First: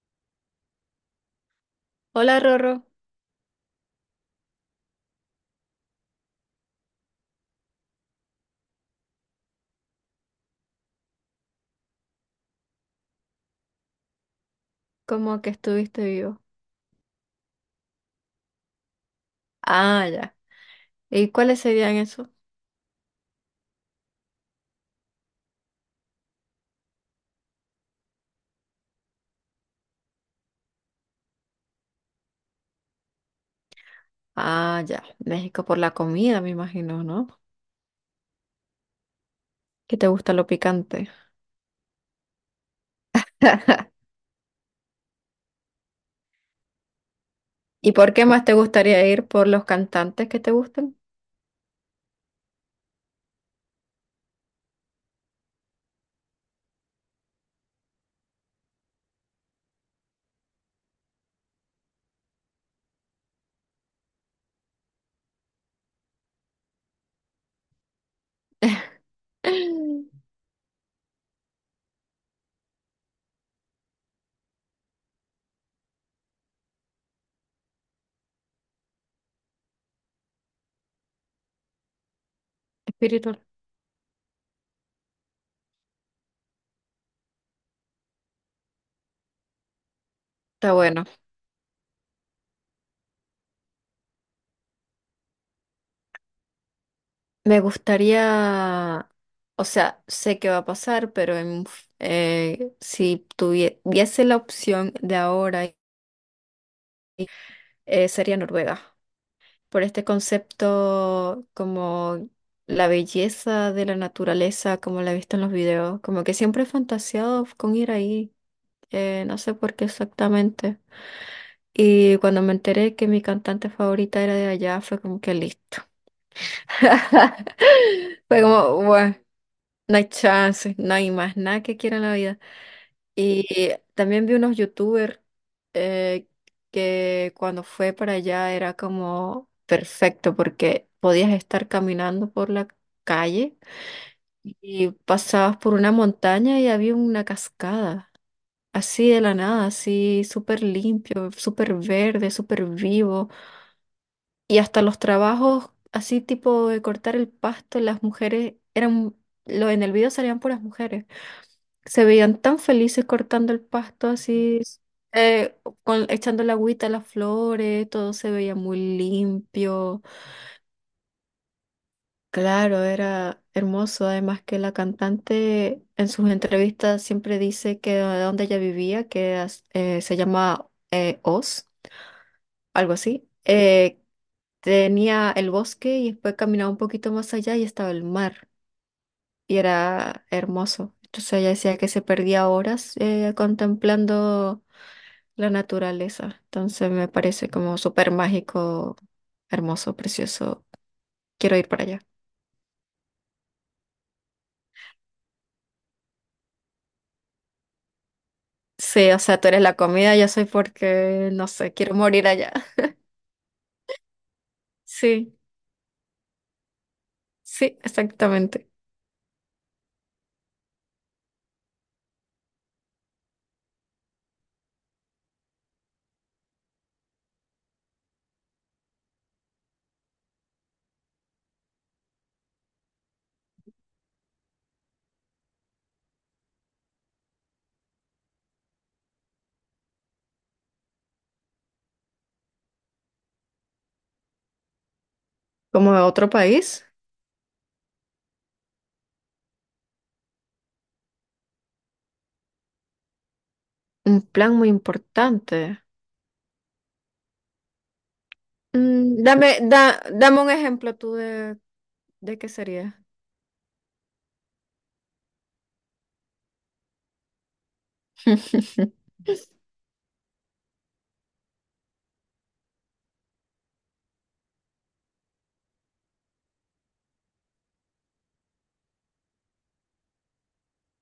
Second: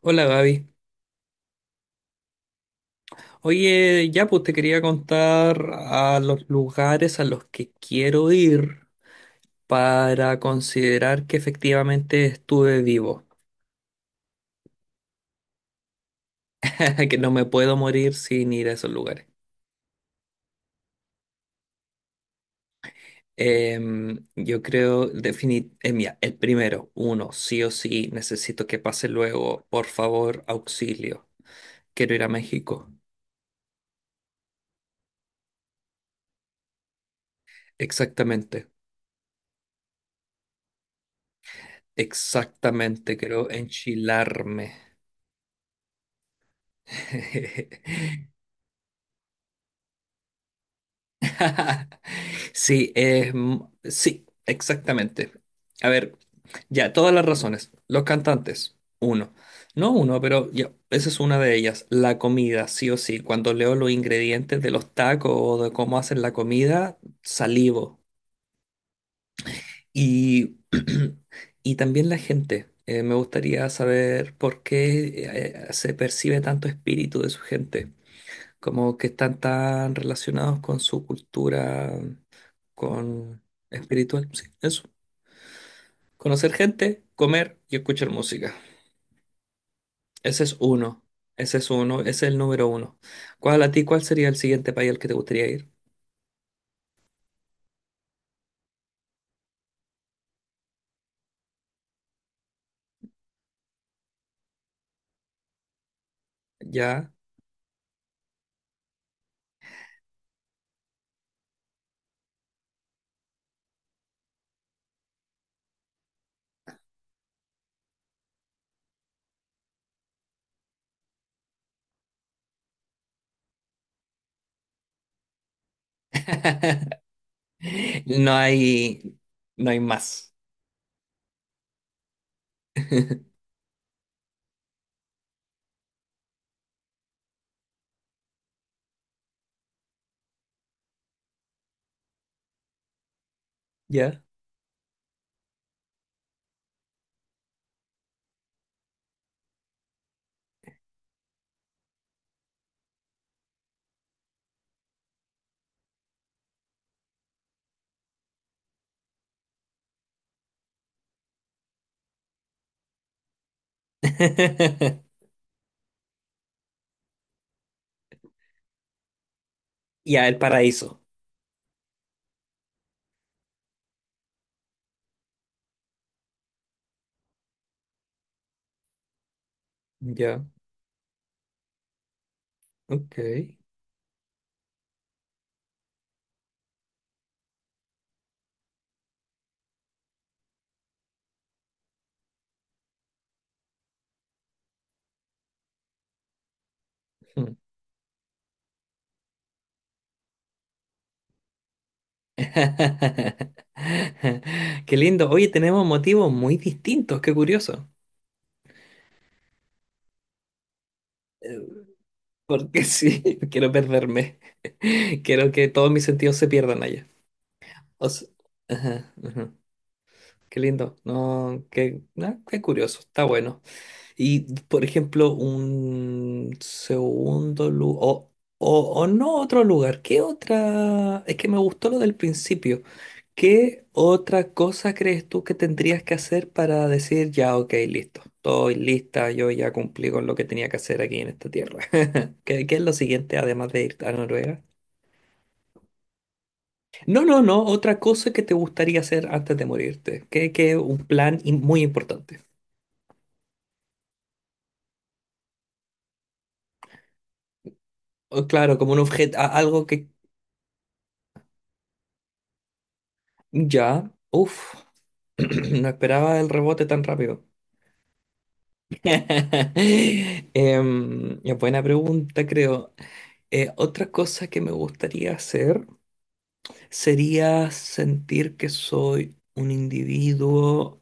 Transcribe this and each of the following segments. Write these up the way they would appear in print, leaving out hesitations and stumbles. Hola Gaby. Hola Rorro, Oye, ya pues te quería contar a los lugares a los que quiero ir para considerar que efectivamente estuve vivo, ¿cómo que estuviste vivo? que no me puedo morir sin ir a esos lugares. Ah, ya. ¿Y cuáles serían esos? Yo creo definir, mira, el primero, uno, sí o sí, necesito que pase luego, por favor, auxilio. Quiero ir a México. Ah, ya. México por la comida, me imagino, ¿no? Exactamente, Que te gusta lo picante. exactamente, quiero enchilarme. ¿Y por qué más te gustaría ir por los cantantes que te gustan? Sí, exactamente. A ver, ya, todas las razones. Los cantantes, uno. No uno, pero ya, esa es una de ellas. La comida, sí o sí. Cuando leo los ingredientes de los tacos o de cómo hacen la comida, salivo. Y, y también la gente. Me gustaría saber por qué se percibe tanto espíritu de su gente. Como que están tan relacionados con su cultura con Espiritual. espiritual, sí, eso. Conocer gente, comer y escuchar música. Ese es Está uno. bueno. Ese es uno, ese es el número uno. ¿Cuál a ti, cuál sería el siguiente país al que te gustaría ir? Me gustaría, o sea, sé que va a pasar, si tuviese la opción de ahora, Ya. Sería Noruega. Por este concepto como la belleza de la naturaleza, como la he visto en los videos, como que siempre he fantaseado con ir ahí, no sé por qué exactamente. Y cuando me enteré que mi cantante favorita era de allá, fue como que listo. No Fue como, bueno, hay, no hay no hay más. chance, no hay más nada que quiera en la vida. Y también vi unos youtubers eh, que cuando fue para allá era como perfecto porque podías estar caminando por la calle Ya. y pasabas por una montaña y había una cascada, así de la nada, así súper limpio, súper verde, súper vivo. Y hasta los trabajos, así tipo de cortar el pasto, las mujeres eran, lo, en el video salían puras mujeres. Se veían tan felices cortando el pasto así, eh, con, echando la agüita a las flores, todo se veía muy limpio. Ya, el paraíso. Claro, era hermoso. Además que la cantante en sus entrevistas siempre dice que de donde ella vivía, se Ya, llama Oz, algo ok. así, tenía el bosque y después caminaba un poquito más allá y estaba el mar. Y era hermoso. Entonces ella decía que se perdía horas contemplando la naturaleza. Entonces me parece Hmm. como súper mágico, hermoso, precioso. Quiero ir para allá. Qué lindo. Oye, tenemos motivos muy distintos, qué curioso. Sí, o sea, tú eres la comida, yo soy porque, no Eh, sé, quiero morir allá. Porque sí, no quiero perderme. Sí, Quiero que todos mis sentidos se pierdan allá. sí, O s- exactamente. ajá, ajá. Qué lindo. No, qué, ah, qué curioso. Está bueno. Y, por ejemplo, un segundo lugar. O, o no otro lugar. ¿Qué otra? Es que me gustó lo del principio. ¿Qué otra cosa crees tú que tendrías que hacer para decir ya, ok, listo? Estoy lista, yo ya cumplí con lo que tenía que hacer aquí en esta tierra. ¿Qué, qué es lo siguiente, además de ir a Noruega? Como de otro país, No, no, no, otra cosa que te gustaría hacer antes de morirte. Que un plan in- muy importante. un plan muy importante. O claro, como un Mm, objeto, algo que dame un ejemplo tú de qué sería. ya, uff, no esperaba el rebote tan rápido. Ya, buena pregunta, creo. Otra cosa que me gustaría hacer sería sentir que soy un individuo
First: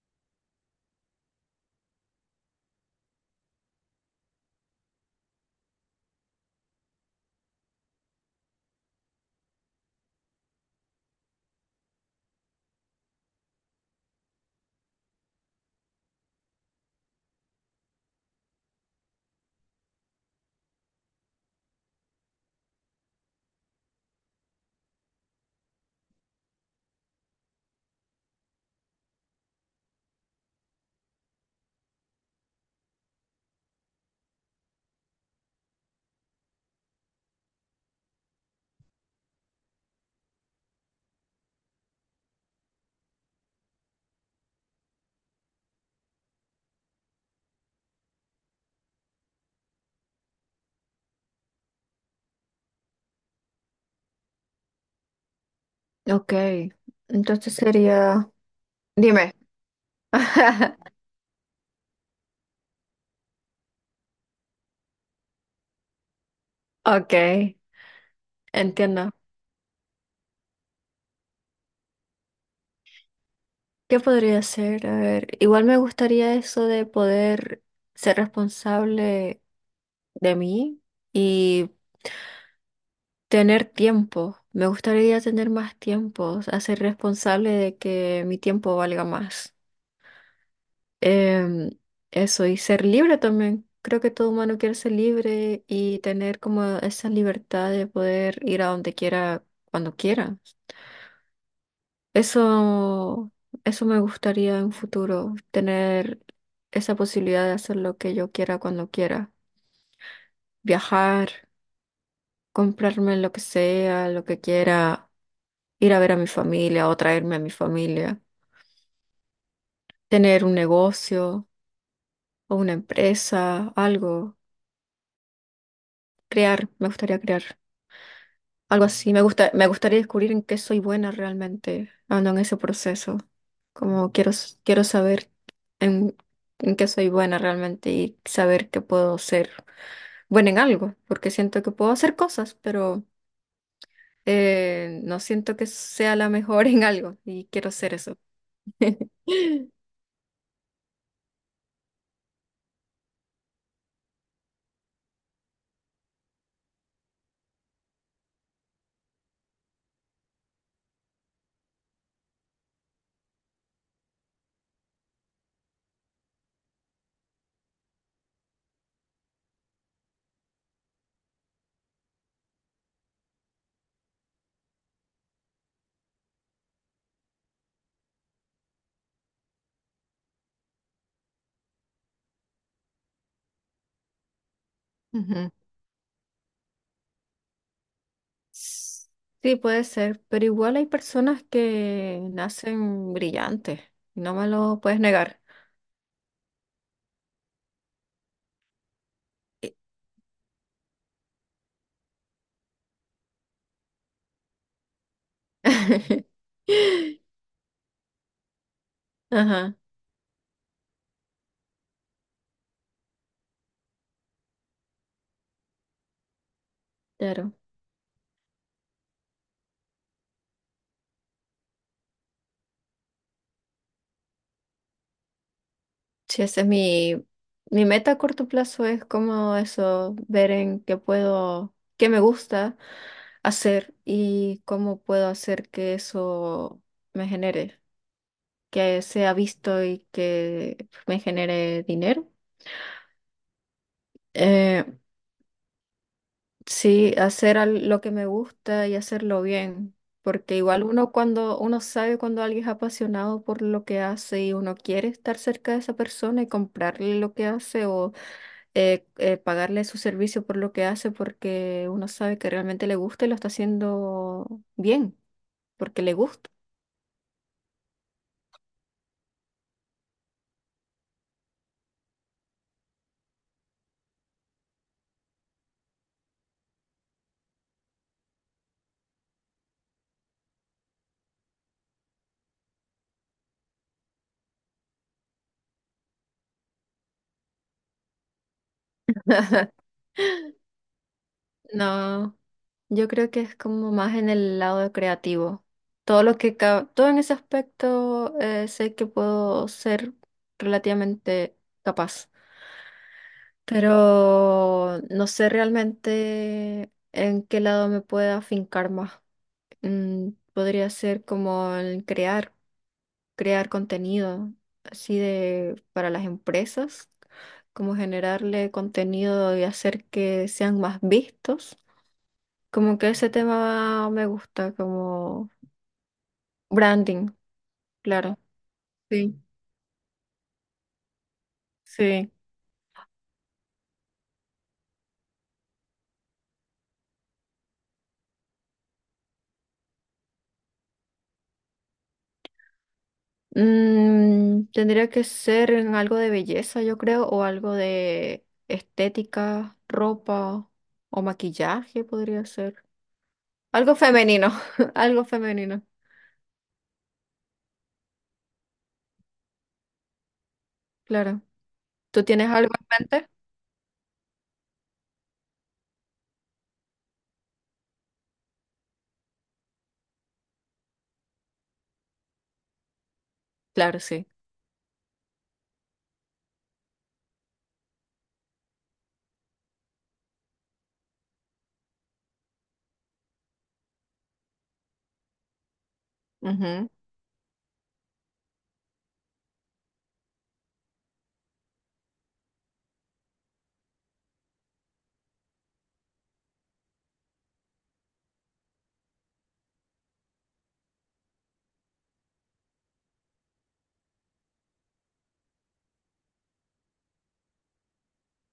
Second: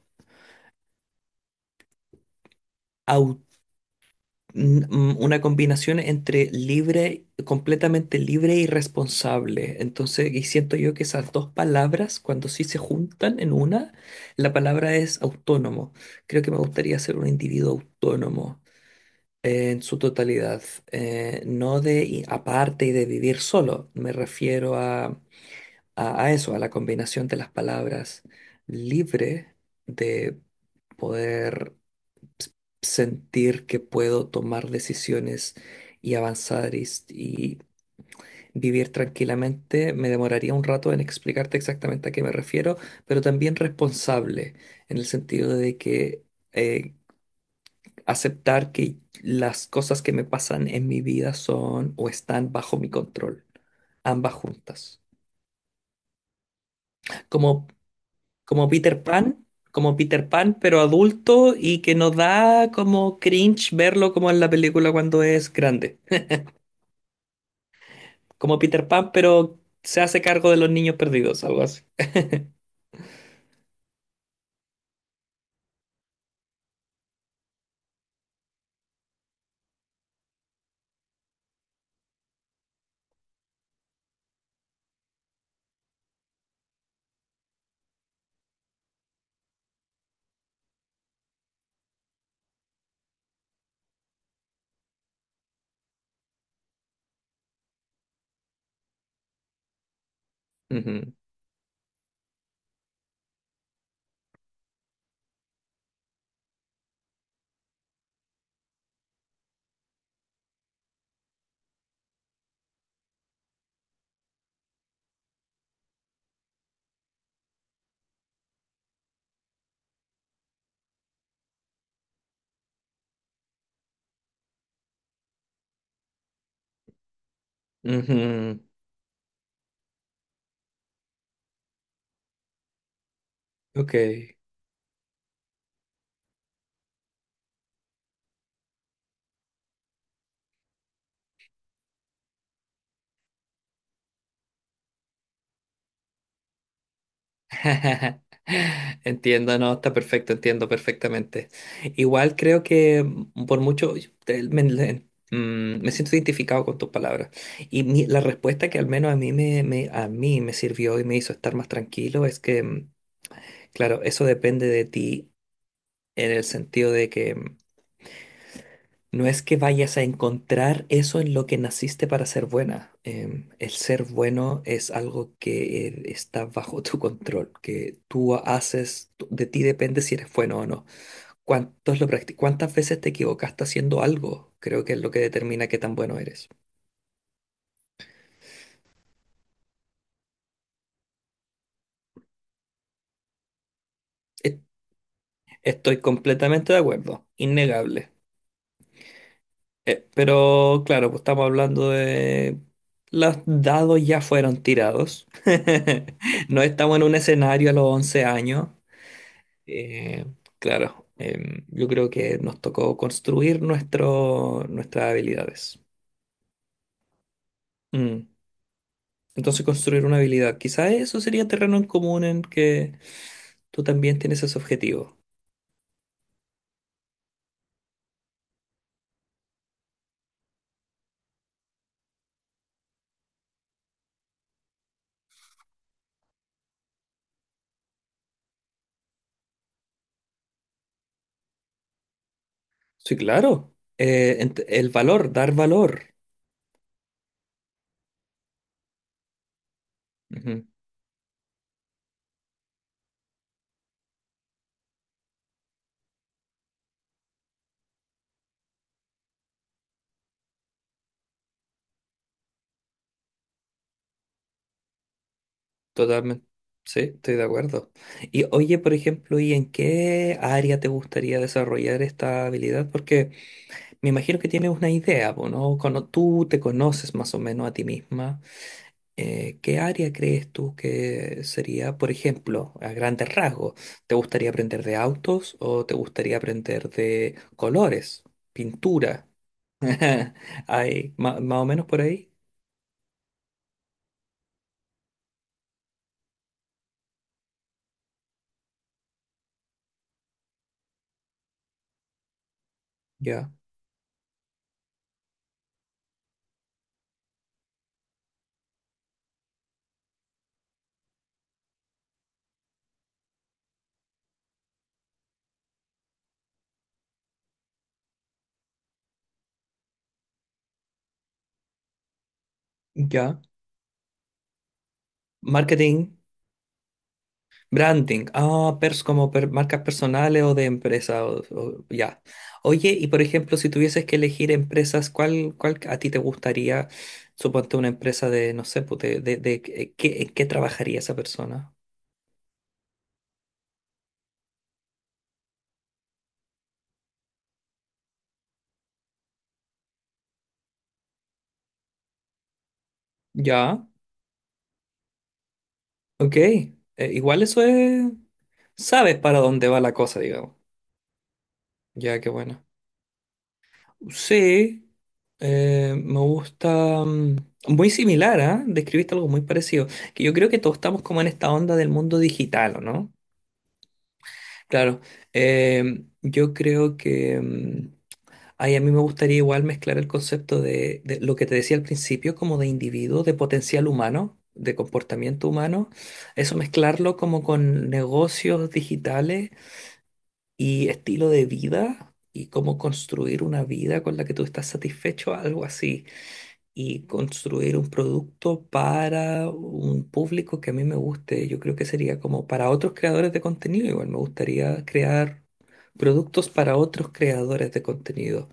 una combinación entre libre, completamente libre y responsable. Entonces, y siento yo que esas dos palabras, cuando sí se juntan en una, la palabra es autónomo. Creo que me gustaría ser un individuo autónomo en su totalidad, no de i- aparte y de vivir solo. Me refiero a, a eso, a la combinación de las palabras libre de poder sentir que puedo tomar decisiones y avanzar y vivir tranquilamente. Me demoraría un rato en explicarte exactamente a qué me refiero, pero también responsable, en el sentido de que eh, aceptar que las cosas que me pasan en mi vida son o están bajo mi control, ambas juntas. Ok, entonces Como, sería, como Peter dime. Pan. Como Peter Pan, pero adulto y que nos da como cringe verlo como en la película cuando es grande. Ok, Como Peter entiendo. Pan, pero se hace cargo de los niños perdidos, algo así. ¿Qué podría ser? A ver, igual me gustaría eso de poder ser responsable de mí y tener tiempo. Me gustaría tener más tiempo, hacer responsable de que mi tiempo valga más. Em, Eso, y ser libre también. Creo que todo humano quiere ser libre y tener como esa libertad de poder ir a donde quiera, cuando quiera. Ujú, Eso, eso me gustaría en futuro, tener esa posibilidad de hacer lo que yo quiera cuando quiera, viajar, comprarme lo que sea, lo que quiera, ir a ver a mi familia o traerme a mi familia, tener un negocio o una empresa, algo, crear, me gustaría crear. ujú, Algo así. Me gusta, me gustaría descubrir en qué soy buena realmente, ando en ese proceso. ok. Como quiero, quiero saber en, en qué soy buena realmente y saber que puedo ser buena en algo, porque siento que puedo hacer cosas, pero no siento que sea la mejor en algo y quiero ser eso. Entiendo, no, está perfecto, entiendo perfectamente. Igual creo que por mucho yo te- me, le- mm, me siento identificado con tus palabras. Y la respuesta que al menos a mí me sirvió y me hizo estar más tranquilo es que, claro, eso depende de ti en el sentido de que no es que vayas a encontrar eso en lo que naciste para ser buena. El ser bueno es algo que está bajo tu control, que tú haces, tú- de ti depende si eres bueno o no. ¿Cuántas veces te equivocaste haciendo algo? Creo que es lo que Ujú. determina qué tan bueno eres. S- Sí, puede ser, pero igual hay personas que nacen brillantes, no me E- lo puedes negar. Estoy completamente de acuerdo, innegable. Y- Pero claro, pues estamos hablando de... Los dados ya fueron tirados. No estamos en un escenario a los 11 años. Ajá. Eh, claro, yo creo que nos tocó construir nuestras habilidades. Claro. Mm. Entonces construir una habilidad, quizás eso sería terreno en común en que tú también tienes ese objetivo. Sí, ese es mi, mi meta a corto plazo, es como eso, ver en qué puedo, qué me gusta hacer y cómo puedo hacer que eso me genere, que sea visto y que me genere dinero. Sí, claro. Eh, El valor, dar valor. sí, hacer lo que me gusta y hacerlo bien, porque Ujú, igual uno cuando uno sabe cuando alguien es apasionado por lo que hace y uno quiere estar cerca de esa persona y comprarle lo que hace o pagarle su servicio por lo que hace porque uno sabe que realmente le gusta y lo está haciendo bien, porque le totalmente. gusta. Sí, estoy de acuerdo. Y oye, por ejemplo, ¿y en qué área te gustaría desarrollar esta habilidad? Porque me imagino que tienes una idea, po, ¿no? Cuando tú te conoces más o menos a ti misma ¿qué área crees tú que sería, por ejemplo, a grandes rasgos? ¿Te gustaría aprender de autos o te gustaría aprender de colores, pintura? Ahí, ma- más o menos por ahí. No, yo creo que es como más en el lado creativo. Todo en ese aspecto sé que puedo ser relativamente capaz, Ya, pero no sé realmente en qué lado me pueda afincar más. Mm, podría ser como el crear. Crear contenido así de para las empresas, como generarle contenido y hacer que sean más vistos. Como que ese ya. tema me gusta, como Marketing, branding, branding. claro. Ah, pers como Sí, per- marcas personales o de empresa. Ya. sí. Oye, y por ejemplo, si tuvieses que elegir empresas, ¿cuál, cuál a ti te gustaría? Suponte una empresa de, no sé, pues, ¿qué, en qué trabajaría esa persona? Mm, tendría que ser en algo de belleza, yo creo, o algo de estética, ropa o maquillaje podría ser. Ya, Algo femenino, algo femenino, ok. Igual eso es... Sabes para dónde va la cosa, digamos. claro. Ya, ¿Tú qué tienes bueno. algo en mente? Sí, me gusta... muy similar, ¿ah? Describiste algo muy parecido. Que yo creo que todos estamos como en esta onda del mundo digital, ¿o no? Claro, sí. Claro. Yo creo que... ay, a mí me gustaría igual mezclar el concepto de lo que te decía al principio, como de individuo, de potencial humano, de comportamiento humano, eso mezclarlo como con negocios digitales y estilo de vida y cómo construir una vida con la que tú estás satisfecho, algo así, y construir un producto para un público que a mí me guste. Yo creo que sería como para otros creadores de contenido, igual me gustaría crear productos para otros creadores de contenido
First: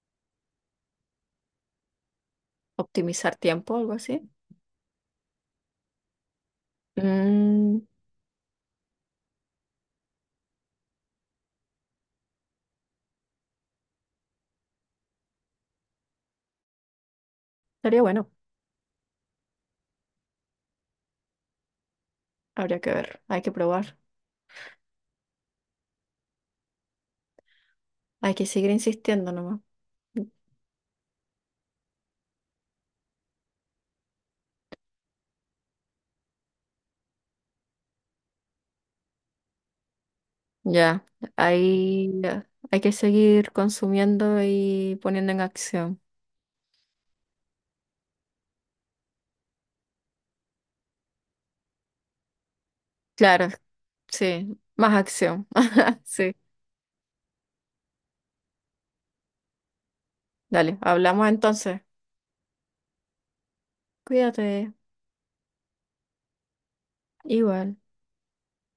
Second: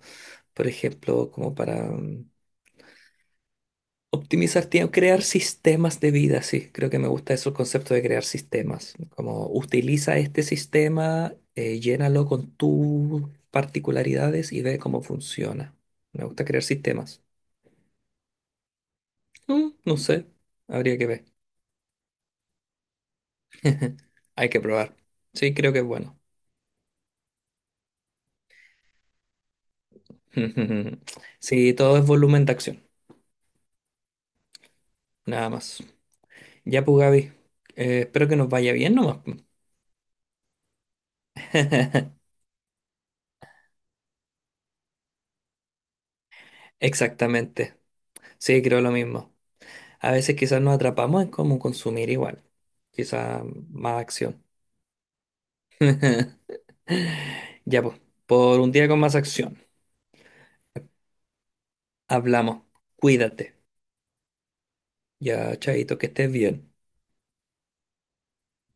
por ejemplo, como para Optimizar tiempo, algo así. optimizar tiempo, crear sistemas de vida, sí, creo que me gusta eso, el Mm, concepto de crear sistemas, como utiliza este sistema, llénalo con tus particularidades y ve cómo funciona. Me gusta crear sistemas. estaría bueno, No sé, habría que ver. habría que ver, hay que probar, Hay que probar. Sí, creo que es bueno. hay que seguir insistiendo nomás. Sí, todo es volumen de acción, nada más. Ya pues, Gaby, espero que nos vaya bien nomás. Ya, hay, hay que seguir consumiendo y poniendo en acción. Exactamente. Sí, creo lo mismo. A veces quizás nos atrapamos en cómo consumir igual. Quizás Claro, más acción. sí, más acción, sí. Ya pues, por un día con más acción. Dale, hablamos entonces. Hablamos. Cuídate. Cuídate, Ya, chaito, que estés bien. igual.